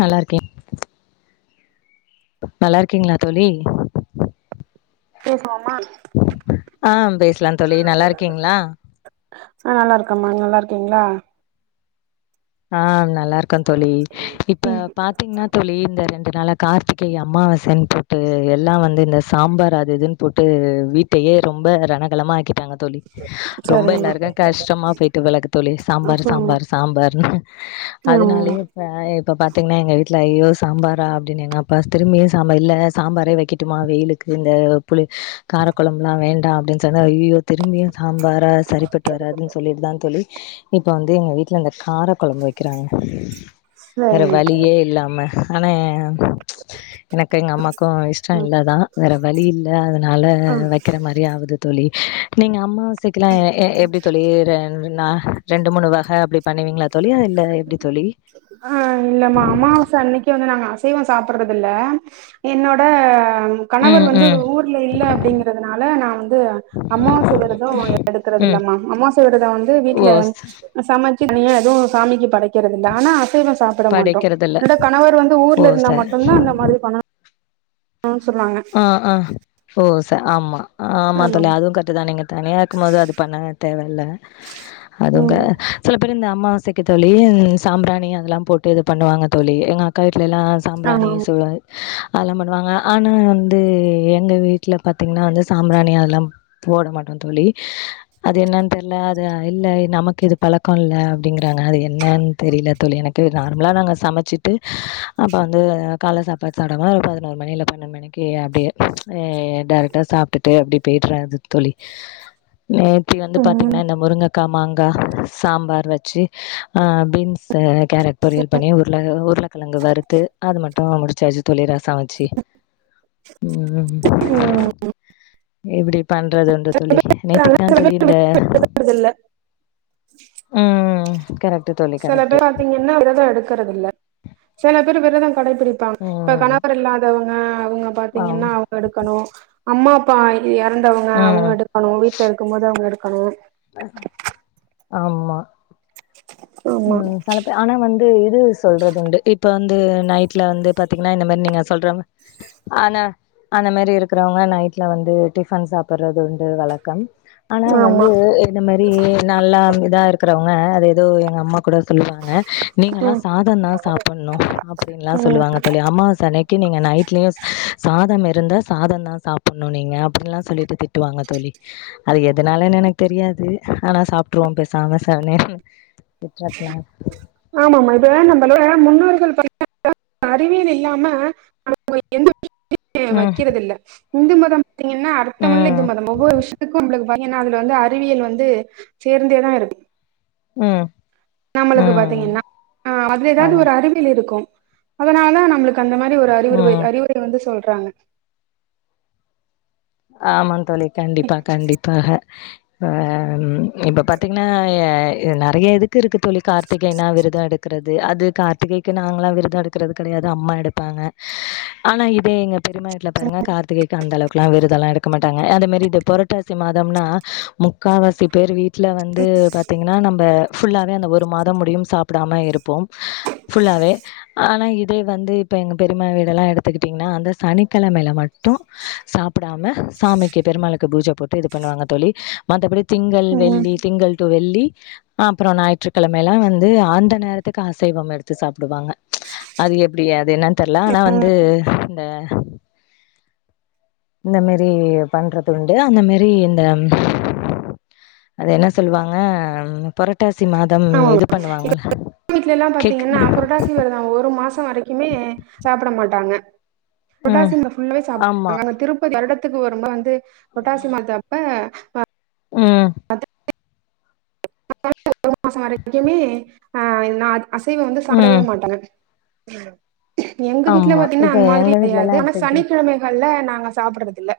நல்லாருக்கே நல்லாருக்கீங்ளா தோழி [inaudible] ஆ பேசலா தோழி நல்லாருக்கீங்ளா ஆ நல்லா இருக்கம்மா நல்லா இருக்கீங்களா ஆ ந நல்லாருக்கோ தோழி இப்ப ம் பாத்தீங்னா தோழி இந்த ரெண்டு தனால கார்த்திகை அம்மாவாசைன் போட்டு எல்லா வந்து இந்த சாம்பார் அது இதுன்னு போட்டு வீட்டயே ரொம்ப ரணகலமாக ஆக்கி டாங்க தோழி ரொம்ப சரிங்கம்மா எல்லாருக்கு கஷ்டமா போயிட்டு [unintelligible] தோழி சாம்பார் சாம்பார் ஆமாம்மா சாம்பார் ஆமாம்மா அதனாலயே இப்ப இப்ப பாத்தீங்னா எங்க வீட்ல ஐயோ சாம்பாரா அப்டின் எங்கப்பா திரும்பியு சாம்பா இல்ல சாம்பாரே வக்கட்டுமா வெயிலுக்கு இந்த புளி ஆ காரக்கொழம்புலா வேண்டா அப்படின் சொன்ன ஐயயோ திரும்பியு சாம்பாரா சரிப்பட்டு வராதுன் சொல்லிட்டு தா தோழி இப்ப வந்து எங்க வீட்ல கார கொழம்பு வைக்கிறாங்க வேற சரிம்மா சரி வழியே இல்லாம ஆனா எனக்கு எங்க அம்மாக்கு இஷ்டொ ம் இல்ல தா வேறு வழி இல்ல அதனால ஆ வைக்கிற மாரி ஆவுது தோழி நீங்க அம்மா சிக்கலாம் எப்படி தோழி றேன்னா ரெண்டு மூணு வக அப்படி பண்ணுவீங்களா தோழி இல்ல எப்டி தோழி ஆஹ் இல்லம்மா அமாவாச அன்னைக்கு வந்து நாங்க அசைவம் சாப்பிடறது இல என்னோட கணவர் ம் வந்து ம் ஊர்ல இல்ல அப்படிங்கறிறதுனால நா வந்து அமாவாச விரதம் எடுக்கறிறது ம் இலாமமா அமாவசை விரதம் வந்து ஓ வீட்டுல சமைச்சு எதுவும் சாமிக்கு கக்கிறது ஆனா அசைவம் சாப்பிட மாட்டோம் படிக்கிறதில்ல எனோட கணவர் வந்து ஓ ஊர்ல இருந்தா சரி மட்டும்தா அந்த மாரி பண்ண ஆஹ் ஆஹ் ஓ ச ஆமா ஆ ஆமா தோழி ஆமாம் அதுவும் கட்டு தா நீங்க தனியா இருக்கும் போது அது பண்ண தேவை அல்ல அதுங்க ம் சில அப்புற இந்த அம்மாவசைக்க தோழி சாம்ராணி அதெல்லாம் போட்டு இது பண்ணுவாங்க தோழி எங்க அக்கா ட்டுலாம் சாம்பிராணி ஆமாம் சூ ஆளன பண்ணுவாங்க ஆனா வந்து எங்க வீட்டுல பாத்தீங்கன்னா வந்து சாம்பிராணி அதெல்லாம் போட மாட்டோம் தோழி அது என்னன்னு தெரியல அது இல்ல நமக்கு இது பழக்கம் இல்ல அப்படிங்கறாங்க அது என்னன்னு தெரியல தோழி எனக்கு நார்மலா நாங்க சமைச்சிட்டு அப்ப வந்து கால்ல சாப்பாடு சாப்ட பதினோரு மணி இல்ல பன்னொ மணி யே அப்படியே ஹ் டேரக்டா சாப்பிட்டுட்டு அப்படி போயடுறேது தோழி நேத்தி வந்து ம் பாத்தீங்கன்னா இந்த முருங்க கா. மாங்கா சாம்பார் வச்சு பீன்ஸ கேரட் பொரியல் பண்ணி உருளை உருளைக்கிழுங்குவறுத்து அது மட்டும் ஆ முடிச்சாச்சு தோழி ரா சாட்சி உம் ம், எப்படி பண்றதுண்டு தோழி ஆனா நேத்துக்த் தா சில தோழி பேர் இந்த விடுறது இல்ல உம் கரெக்ட் தோழி சில கரெக்ட் பேர் பாத்தீங்கன்னா விரதம் எடுக்கறத இல்ல சில பேர் விரதம் கடைபிடிப்பாங்க இப்ப ம் கணவர் இல்லாதவங்க அவங்க ஆம் பாத்தீங்கன்னா அவங்க எடுக்கணும் அம்மா அப்பா இறந்தவங்க அவங்க ம் எடுக்கணும் வீட்டுல இருக்கும்போது அவங்க எடுக் ஹலோ ஆமா உம் ஆனா வந்து இது சொல்றது உண்டு இப்ப வந்து நைட்ல வந்து பாத்தீங்க மா நீ சொல்ற ஆன அந்த மாரி இருக்கரவங்க நைட்ல வந்து டிஃபன் சாப்படுறது உண்டு வழக்கம் ஆனா ஆமா வந்து இந்த மாரி நல்லா இருந்ததா இரு இருக்கறவங்க அது ஏதோ ஆமா கூட சொல்லுவாங்க நீங்கல்லாம் ம் சாதம் தான் சாப்பிடணும் அப்படின்லாம் சொல்லுவாங்க தோழி அம்மாவாச அன்னைக்கு நீங்க நைட்லயும் சாதம் இருந்தா சாதம் தான் சாப்பிடணும் நீங்க அப்படின்னுல்லாம் சொல்லிட்டு திட்டுவாங்க தோழி அது எதுனால எனக்கு தெரியாது ஆனா சாப்பிட்ருவோம் பேசாம செவனேனு ஆமா ஆமா இதுவே நம்பலே முன்னூறு கள் பண்ண அறிவியல் இல்லாம அவங்க எந்த [unintelligible] ம் வக்கறதில்ல இந்து மதம் கேடிங்கன்னா அர்த்தம் உள்ள ம் இது ஒவ்வொரு விஷயத்துக்கும் ஊழல் ஏன்னா அதுல வந்து அறிவியல் வந்து சேர்ந்தேதான் இருக்கு உம் நம்மளுக்கு பாத்தீங்கன்னா ஆஹ் அதுல ஏதாவது ஆமா ஒரு அறிவியல் இருக்கும் அதனால நம்ளுக்கு அந்த மாரி ஒரு அறிவு உறை ம் அறிவுரை வந்து சொல் ருக்காங்க ஆமா தோழி கண்டிப்பா கண்டிப்பாக ஹ இப்ப பாத்தீங்கன்னா நிறைய இது இருக்கு தோழி கார்த்திகைனா விரதம் எடுத்து எடுக்கறது அது கார்த்திகைக்கு நாங்லாம் விரதம் எடுக்கிறது கிடையாது அம்மா எடுப்பாங்க ஆனா இதே எங்க பெரிமா வீட்டுல பாருங்க கார்த்திகைக்கு அந்த அளவுக்குல்லாம் விர அதல்லா எடுக்க மாட்டாங்க அதே மாரி பொரட்டாசி மாதம்னா முக்காவாசி பேர் வீட் வீட்ல வந்து பாத்தீங்கன்னா நம்ப ஃபுல்லாவே அந்த ஒரு மாதம் முடியும் சாப்டாம இருப் போம் ஃபுல்லாவே ஆனா இதே வந்து இப்ப எங்க பெரிமா வீடெல்லா எடுத்துக்கிட்டிங்கன்னா அந்த சனிக்கிழமயில மட்டு சாப் ப்புடாம சாமிக்கு பெருமாளுக்கு பூஜ போட்டு இது பண்ணுவாங்க தோழி மத்தபடி திங்கள் ம் வெள்ளி திங்கள் டு வெள்ளி அப்பற ஞாயிற்றுக்கிழமலா வந்து அந்த நேரத்துக்கு அசைவம் எடுத்து சாப்டுவாங்க அது எப்புடி அது என்ன தெர்ல ஆனா வந்து இந்த இந்த மாரி பண்றதுக்ண்டுலா அந்த மாரி இந்த அது என்ன சொல்லுவாங்க புரட்டாசி மாதம் ஆ இது எங்க பண்ணுவாங்கல்ல [inaudible] வீட்ல எல்லா கேக்கு பாத்தீங்கன்னா புரட்டாசி வெரதோ ஒரு மாச வரைக்குமே சாப்ட மாட்டாங்க ம் புரட்டாசி மாசம் ஃபுல்லாவே சாப் ஆமா ங்க அங்க திருப்பதி வருட த்துக்கு ஒரு மு வந்து புரட்டாசி மாச அப்ப ம் [inaudible] மாசம் வரைக்குமே ஆ நா அது அசைவோ வந்து சாப்டவே ம் மாட்டாங்க எங்க வீட்ல ஆமா பாத்திங்ன்னா இப்ப அந்த மாதிரி எங்க கெடையாது வீட்லலாம் அனா எடுத்துக்கிட்டீங் சனிக்கிழமைகள்ல அங்க சாப்படுறதுகில்ல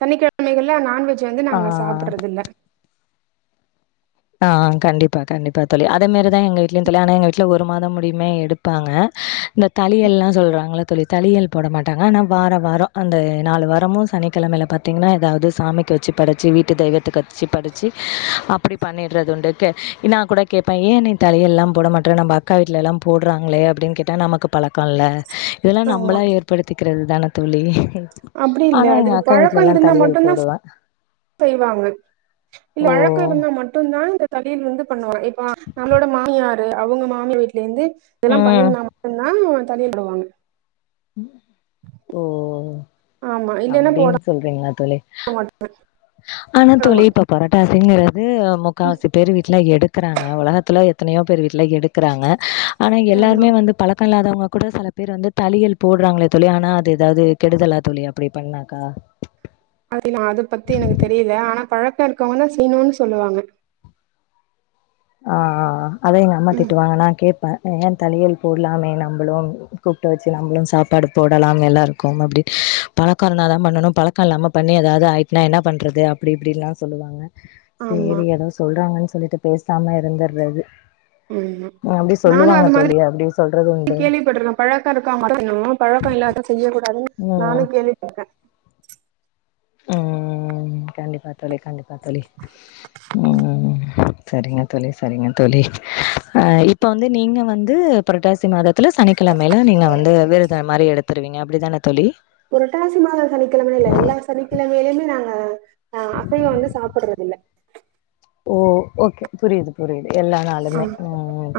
சனிக்கிழமைகள்ல நான்வெ ஜ் வந்து நாங்க ஆ சாப்படறது இல்ல ஆ கண்டிப்பா கண்டிப்பா தோழி அதே மாரி தா எங்க வீட்லந்தோழி ஆனா எங்க வீட்ல ஒரு மாதம் முடியுமே எடுப்பாங்க இந்த தாளிகள்லா சொல்றாங்கள தோழி தளியல் போட மாட்டாங்க ஆனா வாரோ வாரோ அந்த நாலு வாரமு சனிக்கெழமைல பாத்திங்கன்னா எதாவது சாமிக்கு வச்சி படச்சி வீட்டு தெய்வத்துக்கு வச்சி படச்சி அப்டி பண்ணிட்றது உண்டு கே நா குட கேப்பே ஏ நீ தாளியெல்லா போட மாட்ற நம்ப அக்கா வீட்லலா போட்றாங்களே அப்டின்னு கேட்டா நமக்கு பழக்கோ இல்ல இதுலா ஆமா நம்ளே ஏற்படுத்திக்கிறது தானே தோழி அப்டி இல்ல ஆனா அது எங்க அக்கா பழக்கோ வீட்லலாம் இருந்தா மட்டு தழியல் தா போடுவேன். செய்வாங்க இல்ல ஓ! வழக்கோ இருந்தா மட் மட்டும்தா இந்த தளியல் வந்து பண்ணுவோ ஆ நம்பளோட மாமியார் அவுங்க மாமியார் வீட் லேந்து இதல்லா ம். பண்ணிருந்தா மட்டுந்தா தண்ணி விடுவாங்க ஓ ஆமா இல்லனா போட அப்டின்னு சொல்றீங்களா தோழி ஆனா தோழி ஆமா இப்ப பரோட்டாசிங்க து ம், முக்காவசி பேர் வீட்டுல எடுக்கறாங்க உலகத்துல எத்தனையோ பேர் வீட்டுல எடுக்கறாங்க ஆனா ஆமா எல்லாருமே வந்து பலக்கோ இல்லாதவங்க கூட சில பேர் வந்து தளியல் போடுறாங்களே தோழி ஆனா அது ஏதாது கெடுதலா தோழி அப்டி பண்ணாக்கா இல்ல அது பத்தி எனக்கு தெரில ஆனா பழ க்கம் இருக்கங்கன்னா செய்யணு சொல்லுவாங்க ஹா ஆ அதா எங்க அம்மா ம் திட்டு வாங்க நா கேப்ப ஏன் தலியல் போட்லாமே நம்பளு கூப்டு வெச்சு நம்மளு சாப்பாடு போடலாம் எல்லாருக்கோ அப்டினு பலோக்கோ இருந்தா தா பண்ணனோ பலக்கோ இல்லாம பண்ணி எதாவது ஆயிட்னா என்ன பண்றது அப்டி இப்டி லா சொல்லுவாங்க ஆமா சேரி ஏதோ சொல்றாங்கன்னு சொல்லிட்டு பேசாம இருந்துட்றது ம் ம் நானு அது மாரி அப்டி சொல்றது உண்டு கேள்விப்பட்டிக்கற பழக்கோ இருக்கவங்கோ மட்டோ பன்னோ பழக்கோ இல்லாதவங்க செய்யக் கூடாதுன்னு ம் நானு கேள்விப்பட்டிருக்க உஹம் கண்டிப்பா தோழி கண்டிப்பா பா தோழி ம் சரிங்க தோழி சரிங்க தோழி ஆஹ் இப்ப வந்து நீங்க வந்து புரட்டாசி மாதோ தில சனிக்கிழமையில நீங்க வந்து விரதோ மாரி எடுத்திருவீங்க அப்டித்தானே புரட்டாசிமாத சனிக்கெழம இல்ல எல்லா சனிக்க கிழமையிலையுமே நாங்க ஆஹ் அப்பயோ வந்து சாப்பட்றது இல்ல ஓ ஓகே புரியிது ஹா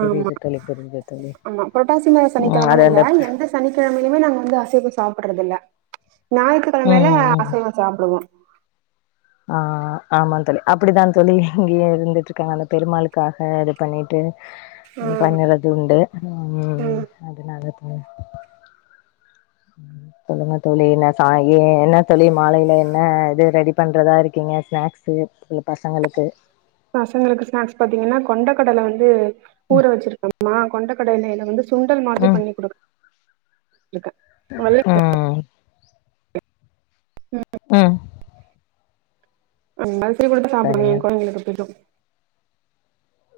ஆமா தோழி புரியுது தோழி ஆமா புரட்டாசி மாச ம் அது சனிக்கிழமன்னு இல்ல அந்த எந்த சனிக்கிழமையிலுமே நாங்க வந்து அசைய்வோ சாப்ப போட்றதில்ல ம் ஞாற்றுக்கிழமையில ம் அசைவோ சாப்புடுவோ ஆ ஆமா தோழி அப்டிதா தோழி இங்கியு இருந்துட்டு இருக்காங்க அந்த பெருமாளுக்காக இது பண்ணிட்டு ம் பண்ணுறது உண்டு உம் ம் அதனால ம் சொல்லுங்க தோழி என்ன சாய் ஏ என்ன தோழி மாலையில என்ன இது ரெடி பண்றதா இருக்கீங்க ஸ்நாக்ஸ்சு இந்த பசங்களுக்கு பசங்களுக்கு ஸ்நாக்ஸ் பாத்தீங்கன்னா கொண்டக்கடல வந்து ம் ஊற வெச்சிருக்கோமா கொண்டக்கடலையில வந்து சுண்டல் மாரி ம் பண்ணி கொடுக்க இருக்கே நல்ல [unintelligible] ம் ம் [unintelligible] [unintelligible] சாப்பிடுவே சரிங்க எங்க கொழதைங்களுக்கு பிடிக்கோ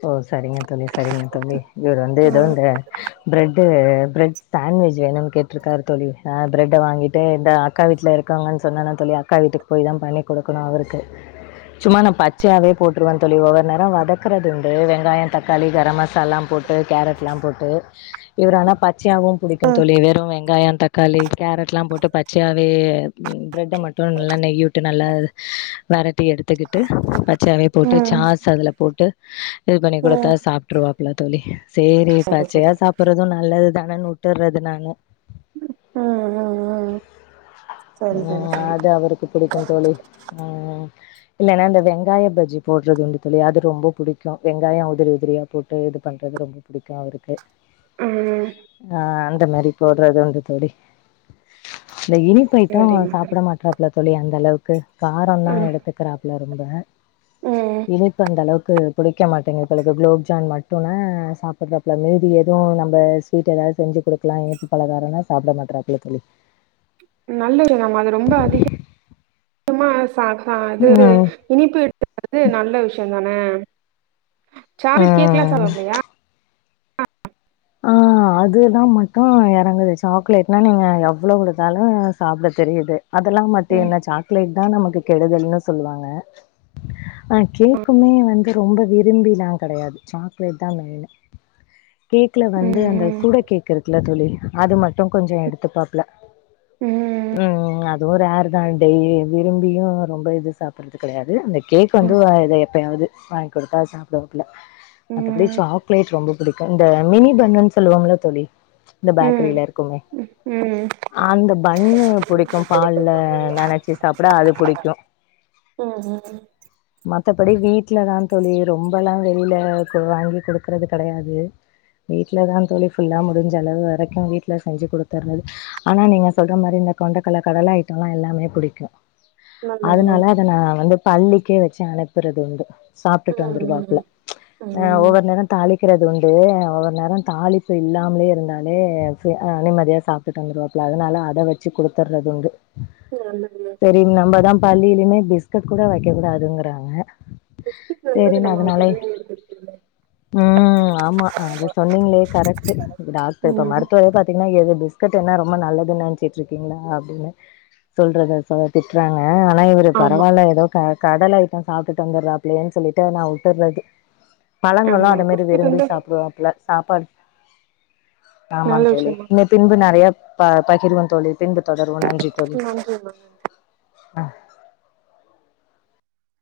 ஓ சரிங்க தோழி சரிங்க தோழி இவரு வந்து ஏதோ ம் இந்த பிரட்டு பிரட் சாண்ட்விச் வேணு கேட்டிருக்காரு தோழி அ பிரட் வாங்கிட்டு இந்த அக்கா வீட்ல இருக்காங்க சொன்னே இல்ல தோழி அக்கா வீட்டுக்கு போய் தா பண்ணி கொடுக்கணு அவருக்கு சும்மா நா பச்சையாவே போட்டுருவே தோழி ஒவ்வொரு நேரோ வதக்குறது உண்டு வெங்காயோ தக்காளி கரம் மசாலல்லா போட்டு கேரட் எல்லா போட்டு இவரு ஆனா பச்ச சாயாவு புடிக்கும் தோழி வெறு வெங்காயோ தக் தக்காளி கேரட்லா போட்டு பச்சையாவே ப்ரட்ட மட்டோ நல்லா நெயி விட்டு நல்லா வேற தட்டி எடுத்துக்கிட்டு பச்சையாவே போட்டு ம் சாஸ் அதல போட்டு இது பண்ணி கொடுத்தா ம். சாப்ருவார் இல்ல தோழி சேரி சரி சரி பச்சையா சாப்பிடறது நல்லது தான உட்டறது நானு ம் ம் ம் சரி சரி ம் சரி அதான் அவருக்கு புடிக்கும் தோழி ம் இல்லன்னா இந்த வெங்காய பஜ்ஜி போடுறது உண்டு தோழி அது ரொம்ப புடிக்கும் வெங்காயம் உதிரி உதிரியா போட்டு இது பண்றது ரொம்ப புடிக்கும் அவருக்கு ம் இந்த மாரி போடுறது உண்டு தோழி இல்ல இனிப்பு ஐட்டும் சரிம்மா சரி சாப்பிட மாற்றாப்புல தோழி அந்த அளவுக்கு கார எல்லா ம் எடுத்துக்கிறாப்புல எந்த ம் இனிப்பு அந்த அளவுக் கு புடிக்க மாட்டேங்குது தோழி ப்ப குலோப்ஜான் மட்டுன சாப்பிடறாப்புல மீதி எதுவு நம்ம ஸ்வீட் ஏதாது செஞ்சு குடுக்கலா இனிப்பு பலகாரனா சாப்ட மாட்றாப்புல தோழி நல்லது நம்ம அது ரொம்ப அதிக மா பா கா அது ம் இனிப்பு எடுத்துக்காதது நல்ல விஷயந்தான சாக்லேட் கேக் எல்லா ம் சாப்டுவாப்லயா ஆ அதுதா மட்டு எறங்குது சாக்லேட்னா நீங்க எவ்ள குடுத்தாலு சாப்ட தெரியுது அதெல்லா மட்டு ம் என்ன சாக்லேட் தா நமக்கு கெடுதல்னு சொல்லுவாங்க ஆனா கேக்குமே வந்து ரொம்ப விரும்பிலா கெடையாது சாக்லேட்தா மெய்னு கேக் ல வந்து அந்த ம் ஃபுடி கேக் இருக்குல்ல தோழி அது மட்டு கொஞ்ச எடுத்துப்பாப்ல ம் ம் அதுவு ரேர்தா டெய்லி விரும்பியு ரொம்ப இது சாப்படறது கெடையாது அந்த கேக் வந்து ம் ஆ இதய எப்பயாது வாங்கி குடுத்தா சாப்டுவாப்ல மத்தபடி ம் ம் சாக்லேட் ரொம்ப புடிக்கு இந்த டீ பண்ணுன்னு சொல்லுவாங்கள்ல தோழி இந்த ம் பேக்கரில இருக்குமே ம் அந்த பண்ணு புடிக்கும் பால்ல நினைச்சு சாப்பிட அது பிடிக்கும் ம் ம் மத் தபடி வீட்டலதா தோழி ரொம்பல்லாம் வெளியில வாங்கி குடுக்கறது கிடையாது வீட்லதா தோழி ஃபுல்லா முடிஞ்ச அளவு வரைக்கும் வீட்டுல செஞ்சு கொடுத்துர்றது ஆனா நீங்க சொல்ற மாரி இந்த கொண்டைக்கடல கடல ஐட்டம்ல்லாம் எல்லாமே பிடிக்கும் நல்லதுமா அதனால அத நா வந்து பள்ளிக்கே வச்சு அனுப்புறது உண்டு சாப்பிட்டுட்டு ம் வந்துருவாப்புல ம் ம் அஹ் ம் ஒவ்வொரு நேரோ தாளிக் வைக்கிறது உண்டு அவர் ந்நேரம் தாளிப்பு இல்லாமலே இருந்தாலே சே நிம்மதியா சாப்டுட்டு வந்துருவாப்புல அதனால அத வச்சு குடுத்துடுறது உண்டு உம் வந்தது இல்லை சரி நம்மதா பள்ளியிலயுமே பிஸ்கட் கூட வைக்கக் கூடாதுங்கிறாங்க பிஸ்கெட் நல்லது சேரினு நம்ம அதனாலலே குழந்தைங்களுக்கு குடுக்கறது உம் ஆமா அதை சொன்னீங்களே கரெக்ட்டு டாக்டர் இப்ப ம் மருத்துவரே பாார்த்தீங்கன்னா எது பிஸ் இருக்கட்டு என்ன ரொம்ப நல்லதுன்னு நினைச்சிட்டு இருக்கீங்களா அப்படின்னு சொல்றத சோ திட்றாங்க அஹ் ஆனா இவரு ஆமா பரவாயில்ல ஏதோ கே கடல் ஐட்டம் சாப்ட்டுட்டு வந்துடுறாப்புலேயேனு அப்படின்னு சொல்லிட்டு நா விட்டுடுறது பழங்களு ஆமா அத மாரி பிஸ்கெட் விரும்பி வந்து சாப்பிடுவாப்புல சாப்பாடு நல்ல ஆமாங்க தோழி விஷயமா இன்னு பின்பு நறையா பாப் பகிருவ தோழி பின்பு தொடருவோ நன்றி தோழி நன்றிமா அஹ்